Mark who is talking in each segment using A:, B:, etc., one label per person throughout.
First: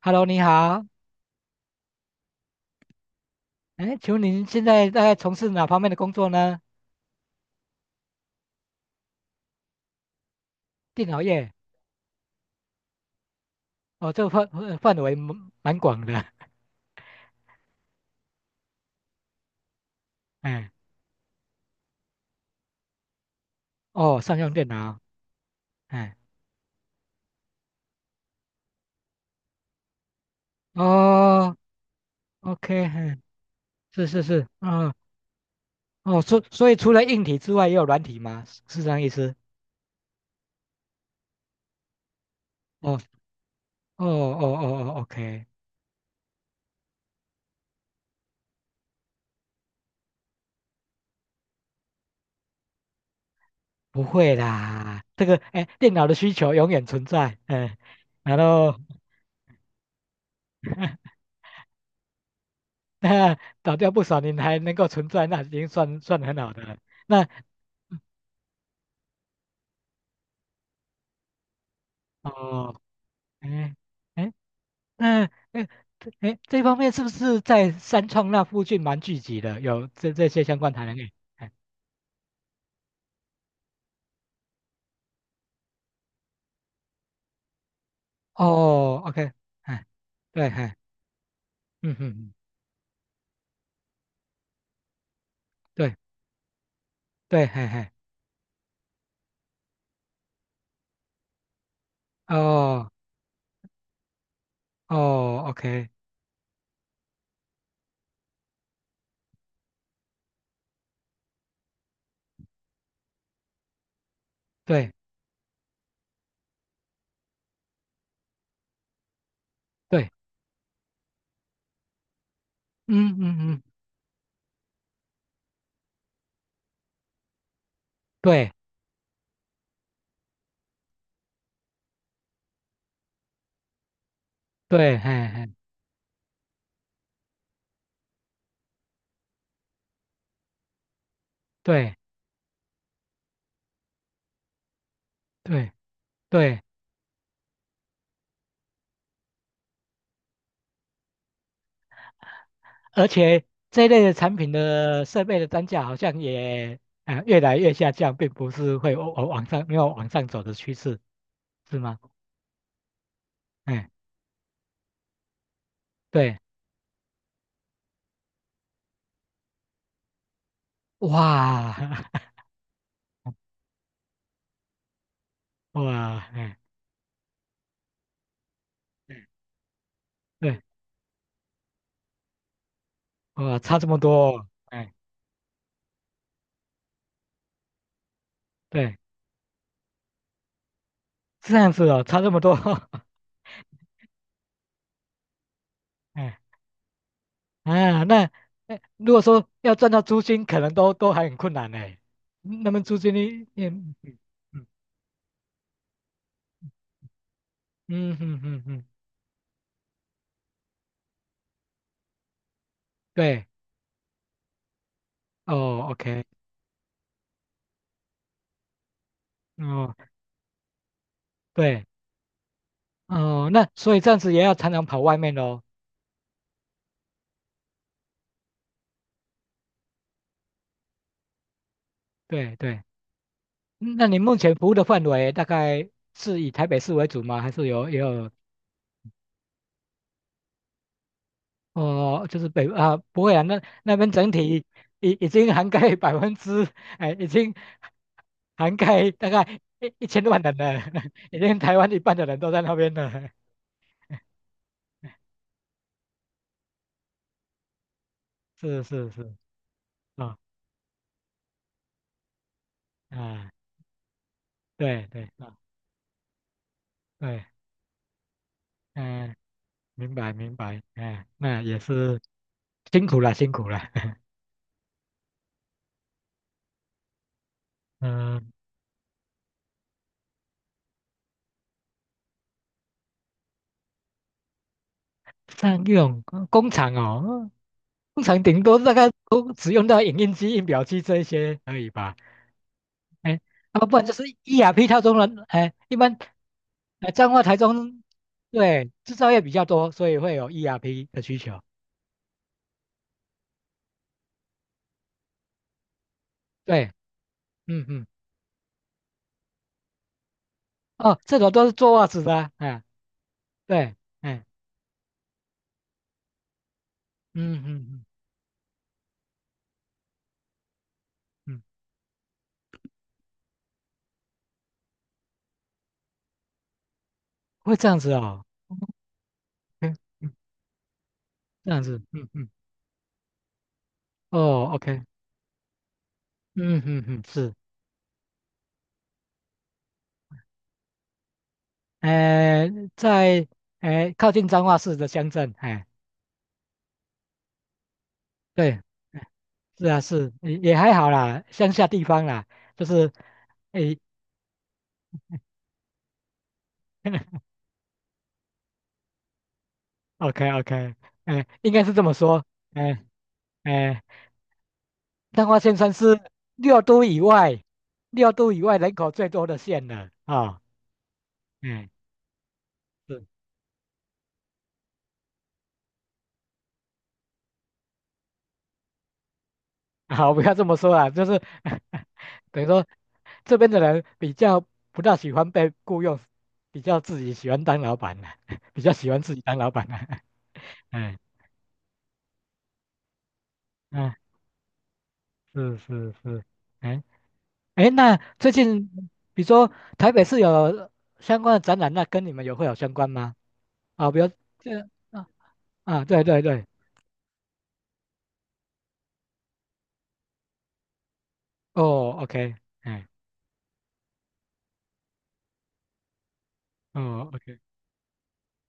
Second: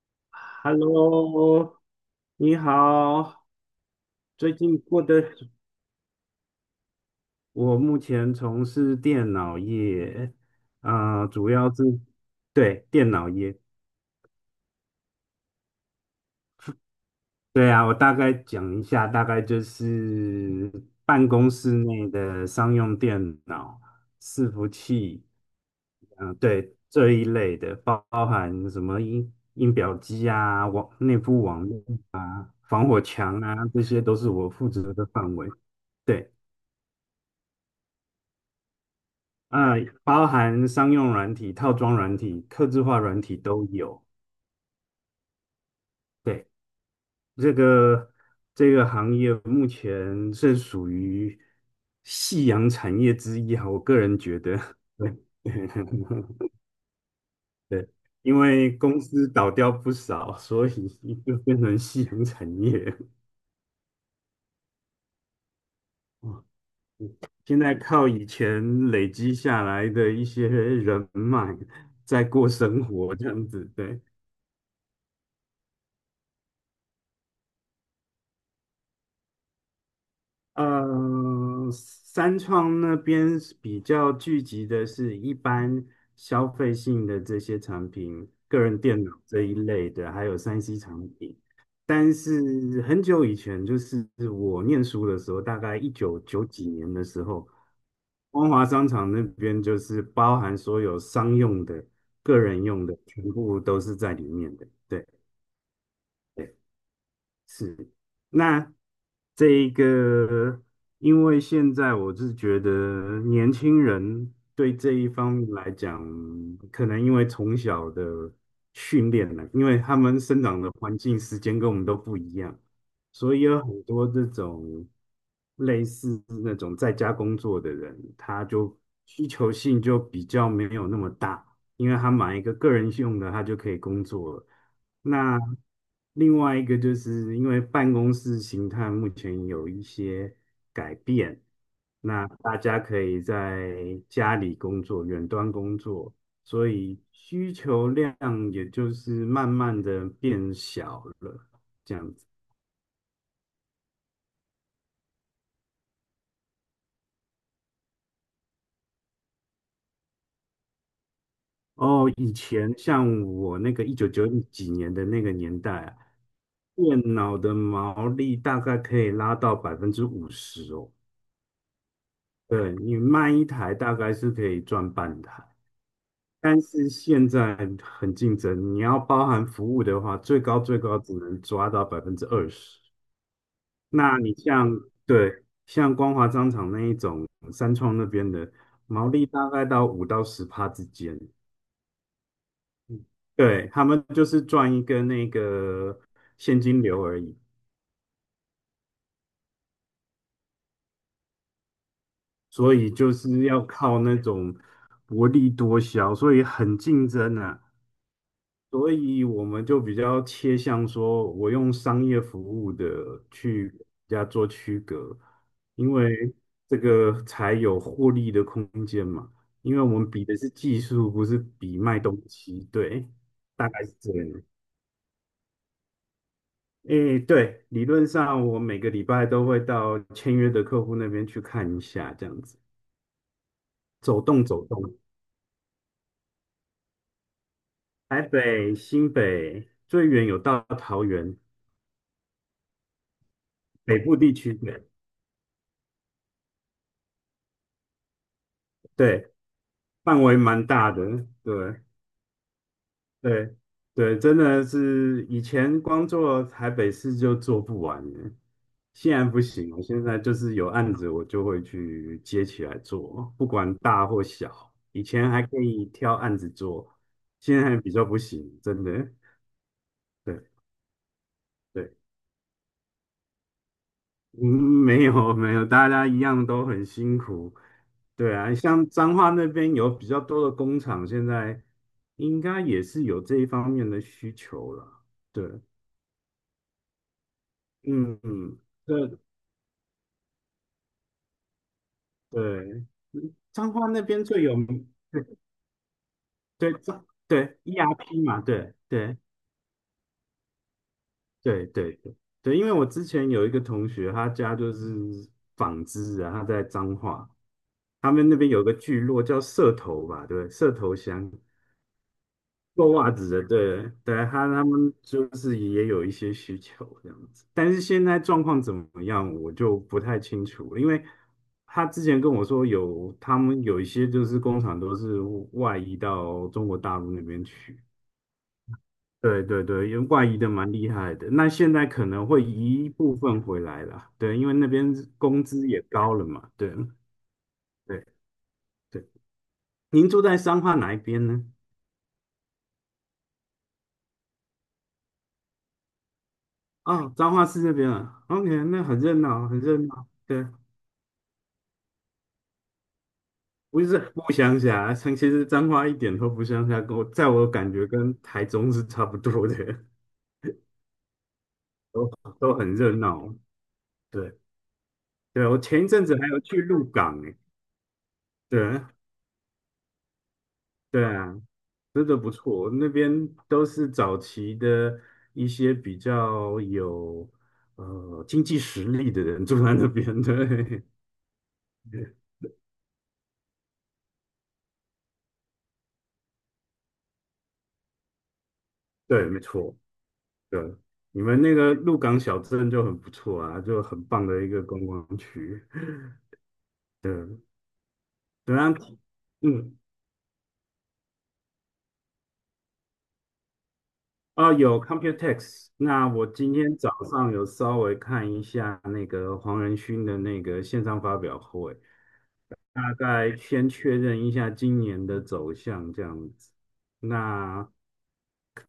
A: Hello，你好。
B: Hello，你好，
A: 哎，请问您
B: 最
A: 现
B: 近
A: 在
B: 过
A: 在
B: 得，
A: 从事哪方面的工作呢？
B: 我目前从事电脑业，
A: 电脑
B: 主
A: 业。
B: 要是对电脑业，
A: 哦，这个范围蛮广的。
B: 对啊，我大概讲一下，大概就
A: 哎，
B: 是办公室内的商用电脑、
A: 哦，商
B: 伺
A: 用电
B: 服
A: 脑。
B: 器，
A: 哎，
B: 对这一类的，包含什么音表机啊、内部
A: 哦
B: 网络、
A: ，OK，
B: 防火
A: 哎，
B: 墙啊，这些
A: 是
B: 都
A: 是
B: 是
A: 是，
B: 我负
A: 嗯，
B: 责的范围。
A: 哦，
B: 对。
A: 所以除了硬体之外，也有软体吗？是是这样意思？
B: 啊、包含商用软体、套装软体、客制
A: 哦，
B: 化软体都有。
A: 哦哦哦哦，OK，
B: 对，这个这个行业目前是属于夕阳产业之一啊，我个
A: 不
B: 人
A: 会
B: 觉得。
A: 啦，
B: 对，
A: 这个哎，电脑的需求 永远存在。哎，
B: 对，
A: 然
B: 因为
A: 后
B: 公司倒掉不少，所以 就变成夕阳产业。
A: 那倒掉不少，您还能够存在，那已经算很
B: 哦，
A: 好的了。那。
B: 现在靠以前累积下来的一些人脉在过
A: 哦，
B: 生活，这样子，
A: 哎
B: 对。
A: 哎，那哎这方面是不是在三创那附近蛮聚集的？有这些相关台能语？哎
B: 三创那边是比较聚集的是一般消费性的这些产品，个人
A: 哦
B: 电脑
A: ，OK，
B: 这一
A: 哎，
B: 类的，还有
A: 对，哎，
B: 3C 产品。
A: 嗯嗯
B: 但
A: 嗯，
B: 是很久以前，就是我念书的时候，大概一
A: 对
B: 九九几年的时
A: 对，
B: 候，
A: 嘿嘿，
B: 光华商场那边就是包含所有商用的、个人用
A: 哦
B: 的，全部都是在里面的。对。
A: 哦，OK，
B: 是，那这一个，因为现在我是觉得年轻人对
A: 对
B: 这一方面来讲，可能因为从小的训练呢，因为他
A: 对，
B: 们生长的环境、时间跟我们都不一样，
A: 嗯
B: 所
A: 嗯
B: 以有
A: 嗯，
B: 很多这种类似那种在家工作的人，
A: 对
B: 需求性就比较没有那么大。因为他买一个个人用的，他就可以工作了。
A: 对，嘿
B: 那
A: 嘿，
B: 另外一个就是因为办公室形态目前有一些改变，
A: 对
B: 那大家可以在家里工作、远端
A: 对
B: 工作，
A: 对，
B: 所以需求量也就是慢慢的变小了，这样子。
A: 而且这一类的产品的设备的单价好像也越来越下降，并不是会往往上没有往上走的趋势，是吗？
B: 哦，以前像我那个
A: 哎，
B: 一九九几年的那个年代啊，
A: 对，
B: 电脑的毛利大概可以拉到50%哦。
A: 哇
B: 对，你卖一台大概是可以赚半台，
A: 哇，哎，
B: 但是现在很竞争，你要包含服务的话，最高
A: 对，
B: 最高只能抓到20%。
A: 哇，差这么
B: 那你
A: 多哦
B: 像
A: 哎，
B: 对像光华商场那一种，三创那边的
A: 对，
B: 毛利大概到五到十趴之间，
A: 这样子哦，差这么多，
B: 对，他们就是赚一个那个
A: 哎
B: 现金流而已，
A: 啊，那哎，如果说要赚到租金，可能都还很困难呢。嗯那
B: 所
A: 么
B: 以
A: 租
B: 就
A: 金
B: 是
A: 呢？
B: 要
A: 也
B: 靠那种
A: 嗯
B: 薄利多销，所以很竞争啊。
A: 嗯嗯嗯嗯嗯，
B: 所以我们就比较切向说，我用商业服务的
A: 对，
B: 去跟人家做区隔，
A: 哦
B: 因
A: ，OK，
B: 为这个才有获利的空间嘛。因为我
A: 哦，
B: 们比的是技术，不是比
A: 对，
B: 卖东西。对，
A: 哦，那
B: 大概
A: 所
B: 是
A: 以这
B: 这
A: 样子也
B: 样。
A: 要常常跑外面喽。
B: 诶，对，理论上我每个礼拜都会到签约的客户那边去看一下，这样
A: 对
B: 子
A: 对，嗯那你
B: 走
A: 目
B: 动
A: 前
B: 走
A: 服务的
B: 动。
A: 范围大概是以台北市为主吗？还是有也
B: 台
A: 有
B: 北、新北，最远有到桃园，
A: 哦，就是北啊，不会啊，那
B: 北
A: 边
B: 部
A: 整
B: 地区
A: 体
B: 的。
A: 已经涵盖百分之，哎，已经涵盖大
B: 对。
A: 概一一
B: 范
A: 千
B: 围
A: 万人
B: 蛮
A: 了，
B: 大的，
A: 已经台
B: 对
A: 湾一半的人都在那边了。
B: 对对，真的是以前光做台北市就做不完了，
A: 是是
B: 现在
A: 是，
B: 不行了，现在就
A: 啊、
B: 是有案子我就会去接起来做，不
A: 啊，
B: 管大或小，以
A: 对对
B: 前还
A: 啊，
B: 可以挑案子做，
A: 对，
B: 现在比较不行，真的，
A: 嗯、明白明
B: 对
A: 白，哎、那也
B: 对。
A: 是辛苦了辛苦了，
B: 嗯，没有没有，大家一样都很辛苦。对
A: 嗯、
B: 啊，像彰化那边有比较多的工厂，现在应该也是有这一方面的需求了。对，
A: 像这种工厂哦，
B: 嗯
A: 工厂
B: 嗯，
A: 顶多大概
B: 对
A: 都只用到影印机、印表机这一些而已吧。
B: 对，
A: 哎，
B: 彰
A: 那么
B: 化
A: 不
B: 那
A: 然就是
B: 边最有
A: ERP
B: 名，
A: 套中人，哎，一般，
B: 对彰
A: 哎，彰化、台
B: 对
A: 中，
B: ERP 嘛，对
A: 对，制
B: 对
A: 造业比较多，所以会有 ERP 的需求。
B: 对对对对，因为我之前有一个同学，他家就是纺织啊，他在
A: 对，
B: 彰化，
A: 嗯嗯，
B: 他们那边有个聚落叫社头吧，对，社头
A: 哦，
B: 乡。
A: 这种都是做袜子的啊哎，
B: 做袜子的，对
A: 对，
B: 对，
A: 哎，
B: 他们就是也有一些需求这样子，
A: 嗯嗯
B: 但是现
A: 嗯
B: 在状况怎么样，我就不太清楚了因为
A: 嗯，
B: 他之前跟我说有他们有一些就是工厂都是外移到中国大陆那边
A: 会
B: 去，
A: 这样子哦，
B: 对对对，
A: 嗯
B: 因为外
A: 嗯，
B: 移的蛮厉害的，那
A: 这
B: 现
A: 样
B: 在
A: 子，
B: 可能
A: 嗯
B: 会
A: 嗯，
B: 移一部分回来啦，对，因为那
A: 哦
B: 边
A: ，OK，
B: 工资也高了嘛，对
A: 嗯嗯嗯，是，
B: 对对。您住在彰化哪一边呢？
A: 哎，在哎靠近彰化市的乡镇，哎，
B: 哦，彰化市这边啊，OK，
A: 对，
B: 那很热闹，很热
A: 是啊，
B: 闹，
A: 是
B: 对。
A: 也还好啦，乡下地方啦，就是，
B: 不
A: 哎。
B: 是不乡下，像其实彰化一点都不乡下，跟我在 我感觉跟台中是差不多的，
A: OK OK，哎，应该是 这
B: 都
A: 么说，
B: 都很热
A: 哎
B: 闹。
A: 哎，
B: 对
A: 彰
B: 对，我
A: 化县
B: 前一
A: 算
B: 阵子
A: 是
B: 还有去
A: 六
B: 鹿
A: 都
B: 港
A: 以
B: 诶，
A: 外，六都以外
B: 对
A: 人口最多的县了啊，
B: 对啊，
A: 嗯，
B: 真的不错，那边
A: 是，
B: 都是早期的一些比较有经济实力的人住在那 边，
A: 好，不要这么
B: 对
A: 说啦，就是 等于说这边的人比较不大喜欢被雇佣，比较自己喜欢当老板的，比较 喜欢
B: 对，
A: 自
B: 没
A: 己当老
B: 错，
A: 板的，
B: 对，
A: 嗯
B: 你们那个鹿港小镇就很不错啊，就很
A: 嗯，
B: 棒的一个观光区，
A: 是是是，哎
B: 对，
A: 哎，那最
B: 对啊，
A: 近比如说
B: 嗯。
A: 台北市有相关的展览，那跟你们会有相关吗？啊，不要这
B: 有
A: 样啊
B: Computex。
A: 啊，
B: 那
A: 对
B: 我
A: 对
B: 今
A: 对，
B: 天早上有稍微看一下那个黄仁勋的那个线上发表会，
A: 哦，OK，
B: 大
A: 哎，
B: 概先确认一下今年的走向这样子。
A: 哦，OK，
B: 那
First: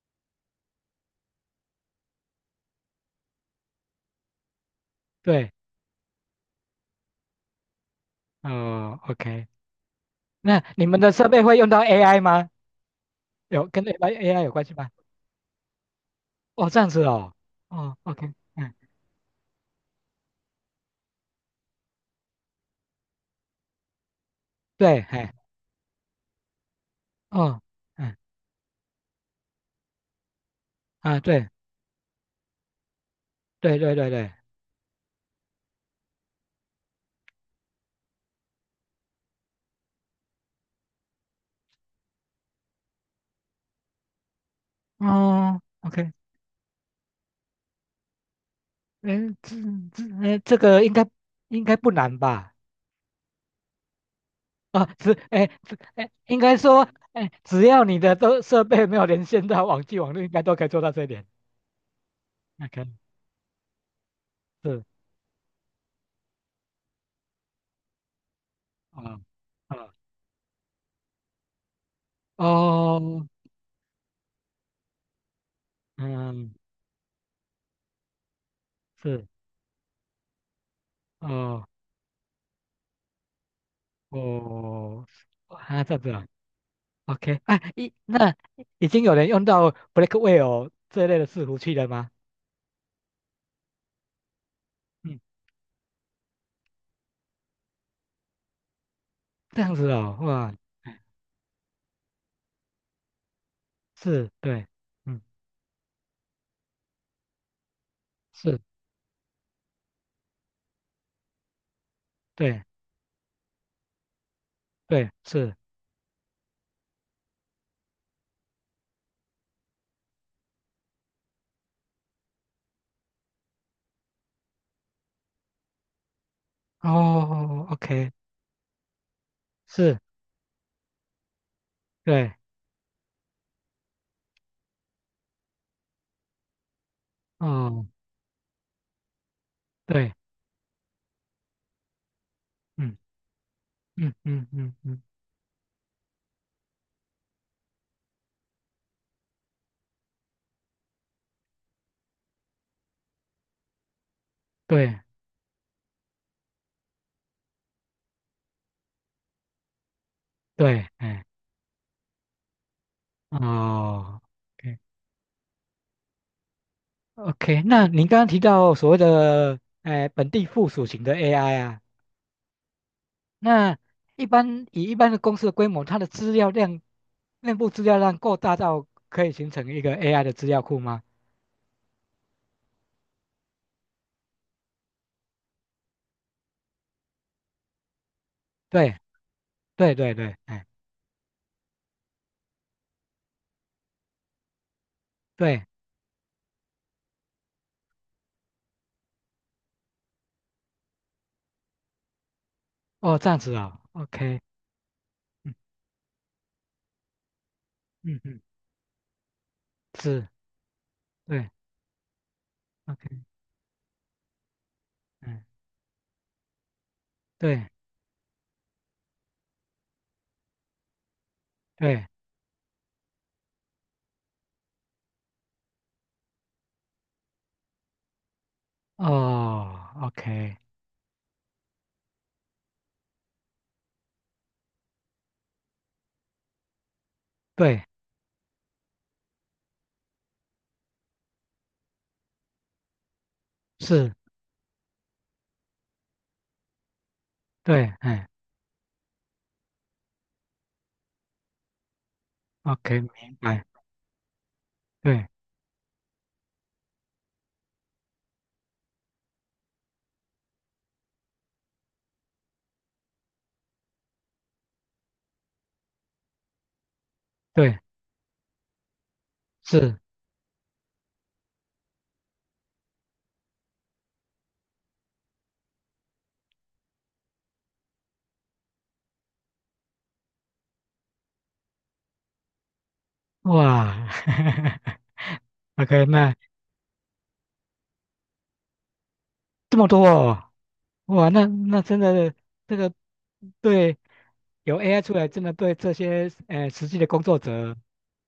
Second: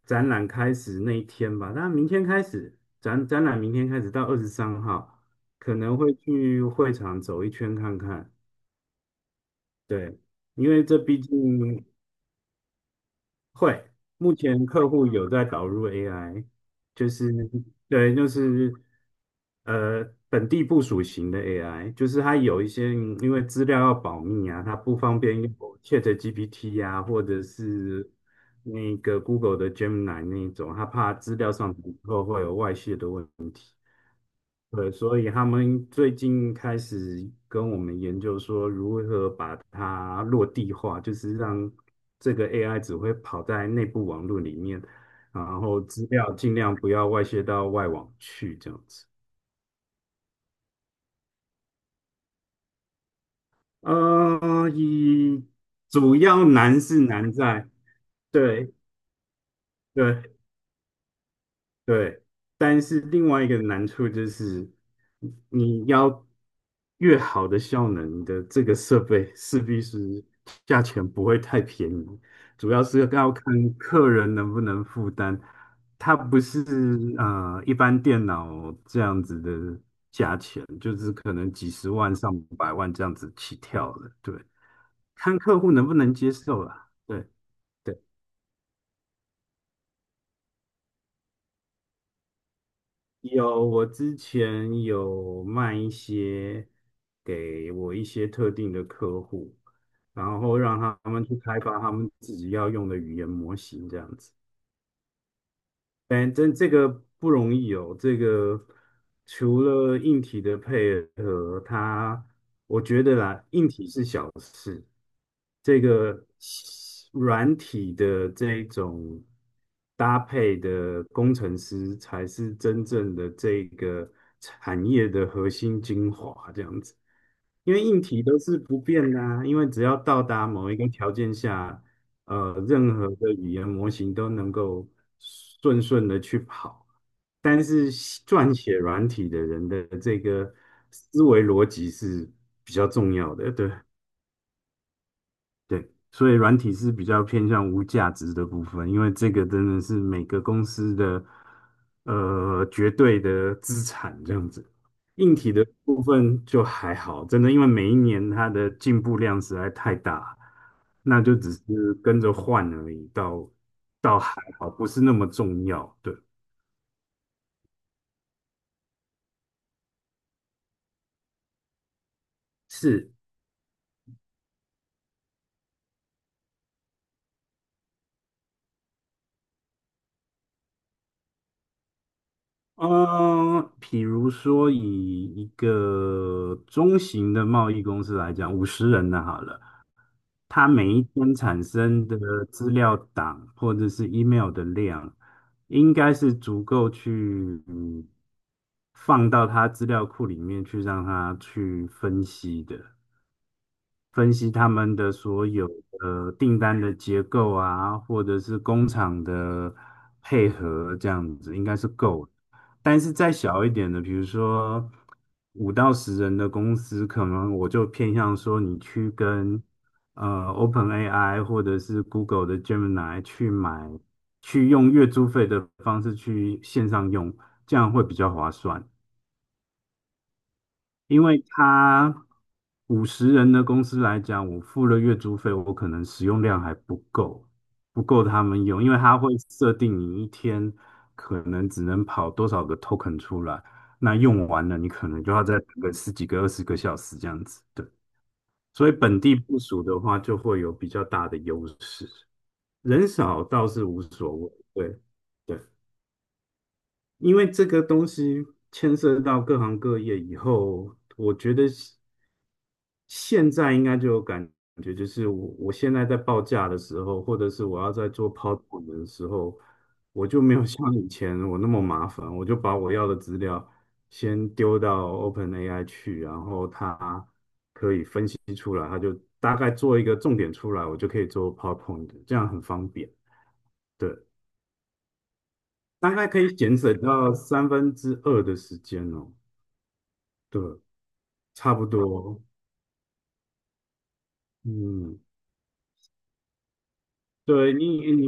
B: 展览开始那一天吧，那明天开始展览，明天开始到23号，
A: 对，
B: 可能会去会场走一圈看看。
A: 哦，OK，
B: 对，
A: 那
B: 因为
A: 你
B: 这
A: 们的
B: 毕
A: 设备会用到
B: 竟
A: AI 吗？有跟
B: 会，
A: AI
B: 目
A: AI 有关
B: 前
A: 系
B: 客
A: 吗？
B: 户有在导入 AI，
A: 哦，这样子
B: 就是
A: 哦，哦
B: 对，就
A: ，OK，嗯，
B: 是呃本地部署型的 AI，就是它有一些因为资料要保密啊，它不
A: 对，
B: 方
A: 哎，
B: 便用 ChatGPT 呀、或者
A: 哦，
B: 是
A: 嗯
B: 那个 Google 的 Gemini 那一种，他怕
A: 啊，
B: 资
A: 对
B: 料上传以后会有外泄的
A: 对对对对，
B: 对，所以他们最近开始跟我们研究说，如何把它落地化，就是让这个 AI 只会跑在内部网络里面，然
A: 哦
B: 后资
A: ，OK，
B: 料尽量不要外泄到外网去，这样子。
A: 嗯，这，这个应该不难吧？
B: 啊，
A: 啊，只
B: 一
A: 哎只哎，
B: 主
A: 应
B: 要
A: 该
B: 难
A: 说
B: 是
A: 哎，
B: 难
A: 只
B: 在，
A: 要你的都设
B: 对
A: 备没有连线到网际网络，
B: 对，
A: 应该都可以做到这一点。
B: 对，但
A: OK。
B: 是另外一个难处就是，
A: 是
B: 你要越好的效能，你的这个设
A: 啊
B: 备势必
A: 啊
B: 是价钱不会太便宜，主要是
A: 哦，
B: 要看客人能不能负担。它不
A: 嗯，
B: 是一般电脑这样
A: 是
B: 子的价钱，就是可能
A: 哦
B: 几十万、上百万这样子起跳的。对，
A: 哦，
B: 看客户
A: 啊
B: 能
A: 这
B: 不
A: 样子
B: 能
A: 啊
B: 接受啦。对。
A: ，OK，哎，那已经有人用到 Blackwell 这类的伺服器了吗？
B: 有，我之前
A: 嗯，
B: 有卖一些给我一些特定的客户，
A: 这样子哦，
B: 然
A: 哇，
B: 后让他们去开发他们自己要用的语言模型，这样
A: 是，
B: 子。
A: 对，嗯，
B: 反正这个不容易哦。这
A: 是，
B: 个除了硬体的配合，它
A: 对，
B: 我觉得啦，硬体是小事，
A: 对，是，
B: 这个软体的这一种搭配的工程师才是真正的这个产业的核心精华，这样子。
A: 哦
B: 因为硬
A: ，OK，
B: 体都是不变的啊因为只要
A: 是，
B: 到达某一个条件下，
A: 对，
B: 任何的语言模型都能够顺顺的去跑，但
A: 哦，
B: 是撰写软体的人的
A: 对，
B: 这个思维逻辑是比较
A: 嗯
B: 重要的，对。
A: 嗯嗯嗯嗯，
B: 对，所以软体是比较偏向无价值的部分，因为这个真的是每个公司的绝对的资产这样子。
A: 对
B: 硬体的部分就还好，真的，因为每一年它的进步量实在太大，
A: 对，
B: 那
A: 哎，
B: 就只是跟着换而已，倒
A: 哦。
B: 还好，不是那么重要。对，
A: OK，那您刚刚提到所谓的本地附属型的 AI 啊，
B: 是。
A: 那一般的公司的规模，它的资料量，内部资料量够大到可以形成一个 AI 的资料库吗？
B: 嗯，比如说以一个中型的贸易公司来讲，五十
A: 对，
B: 人的好了。
A: 对对对，哎，
B: 他每一天产生的资料档或者是 email 的量，
A: 对，
B: 应该是足够去放到他资料库里面去让他去分析的。
A: 哦，这样子啊 o
B: 分
A: k
B: 析他们的所
A: 嗯
B: 有的订单的结构啊，
A: 嗯
B: 或者
A: 嗯，
B: 是工厂的
A: 是，
B: 配合，这样
A: 对
B: 子应该是够的。但是
A: ，OK，
B: 再小一点的，比如说
A: 嗯，
B: 5到10人的公司，可能
A: 对
B: 我就偏向说你去跟OpenAI 或者是
A: 对，
B: Google 的 Gemini 去买，去用月租费的方式去线上用，这样会比较划算。
A: 哦，OK，
B: 因为他五十人的公司来讲，我付了月租费，我可能使用量还不够，
A: 对，
B: 不够他们用，因为它会设定你一天可能只能跑多少个 token 出来，
A: 是，
B: 那用完了你可能就要再等个十几个、20个小时这样子。对，
A: 对，哎
B: 所以本地部署的话就会有比较大的优势，
A: ，OK，
B: 人
A: 明
B: 少
A: 白，
B: 倒是无所谓。对，
A: 对
B: 对。因为这个东西牵涉到各行各业以后，我觉得现在应该就有感觉，就是我现在在报价的时候，或者是
A: 对，
B: 我要在做 PowerPoint 的时候，
A: 是，
B: 我就没有像以前我那么麻烦，我就把我要的资料先丢到 OpenAI 去，然后它提出来，它就大概做一个重点出来，我就可以做 PowerPoint，这样很方便，
A: 哇
B: 对，
A: ，OK，
B: 大概
A: 那。
B: 可以节省到三分之二的时间哦。
A: 这么多哦，
B: 对，
A: 哇，那
B: 差
A: 那
B: 不
A: 真的
B: 多，
A: 这个对有 AI 出
B: 嗯，
A: 来，真的对这些实际的工作
B: 对
A: 者，
B: 你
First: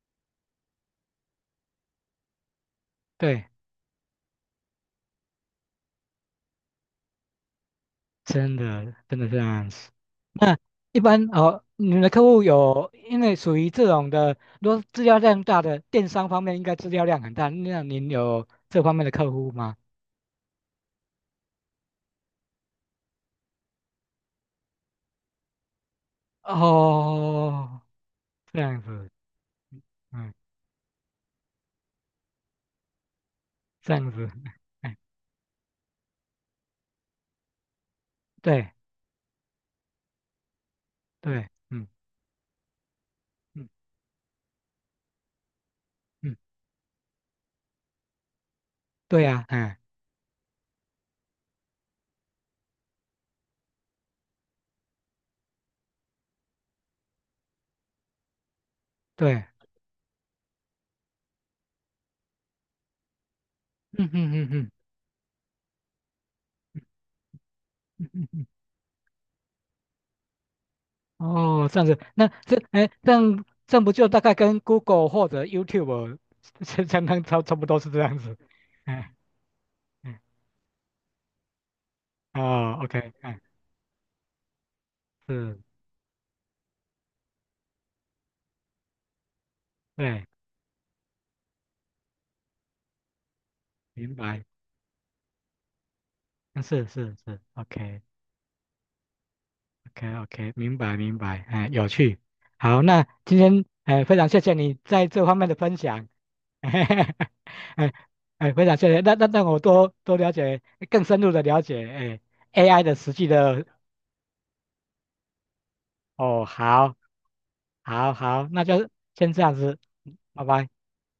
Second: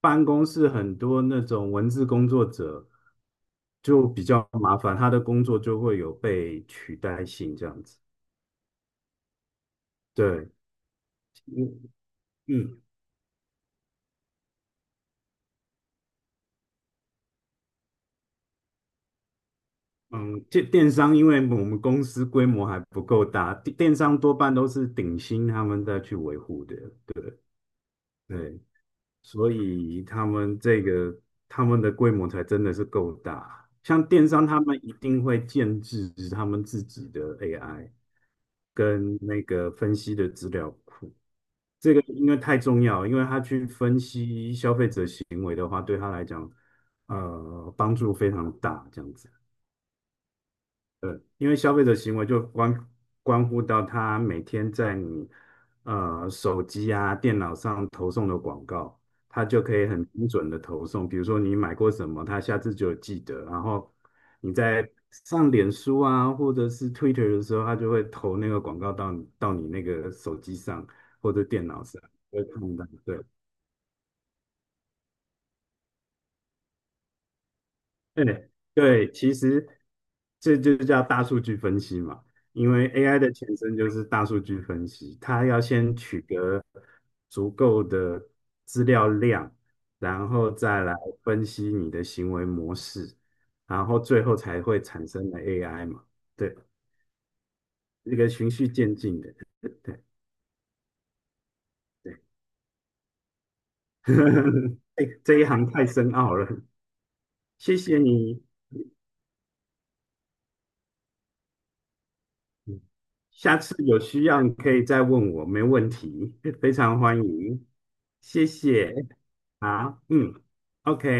B: 办公室很多那种文字工作者
A: 对，
B: 就比较麻烦，他的工作就会有被取代性这样子。
A: 真的真的这样子。
B: 对，
A: 那一般哦，
B: 嗯
A: 你们的客户
B: 嗯
A: 有因为属于这种的，如果资料量大的电商方面，应该资料量很大，那您有这方面的客户吗？
B: 嗯，电商因为我们公司规模还不够大，电商多半都是顶薪他们在去维护的。
A: 哦，这
B: 对，
A: 样子，
B: 所以他
A: 嗯，
B: 们这个他们的规模才真的是够大。
A: 这
B: 像
A: 样
B: 电
A: 子，
B: 商，他们一
A: 哎，
B: 定会建制他们自己的 AI
A: 对
B: 跟那个分析的资料库。
A: 对，嗯
B: 这个因为太重要，因为他去
A: 嗯
B: 分析消费者行为的话，对他来
A: 嗯，
B: 讲，帮助非常大。这样
A: 对
B: 子。
A: 呀、哎，
B: 因为消费者行为就关乎到他每天在你手机啊、电脑上投送的广告，
A: 对，
B: 他就可以很精准的投送。比如说你买过什么，他下次就有记得。然后
A: 嗯嗯嗯
B: 你
A: 嗯。
B: 在上脸书啊，或者是 Twitter 的时候，他就会投那个 广告到你那个手机上或者电
A: 哦，这
B: 脑
A: 样子，
B: 上，
A: 那
B: 会
A: 这
B: 看到。
A: 哎，这
B: 对，
A: 样这样不就大概跟 Google 或者 YouTube 相当差不多是这样子？
B: 对 对，
A: 哎
B: 其实
A: 哎
B: 这就叫大数据分析嘛，因
A: 哦
B: 为
A: ，OK，
B: AI 的
A: 哎
B: 前身就是大数据分析，它
A: 是，
B: 要先取得足够的资料量，
A: 对，
B: 然后再来分析你的行为模式，然后
A: 明
B: 最后
A: 白，
B: 才会产生的 AI 嘛，对，
A: 嗯是是是，OK
B: 这个循序渐进的，
A: OK
B: 对
A: OK，明白明白，哎，有
B: 对。
A: 趣。好，那今天哎非常谢谢你
B: 哎，
A: 在这方
B: 这一
A: 面的
B: 行
A: 分
B: 太
A: 享，
B: 深奥了，
A: 哎
B: 谢
A: 哎
B: 谢你
A: 哎非常谢谢，那我多多了解更深入的了解哎
B: 嗯
A: AI 的实际
B: 下
A: 的
B: 次有需要你可以再问我，没问题，
A: 哦
B: 非
A: 好。
B: 常欢迎，
A: 好
B: 谢
A: 好，那就
B: 谢。
A: 先这样子，
B: 好，嗯
A: 拜拜。
B: ，OK。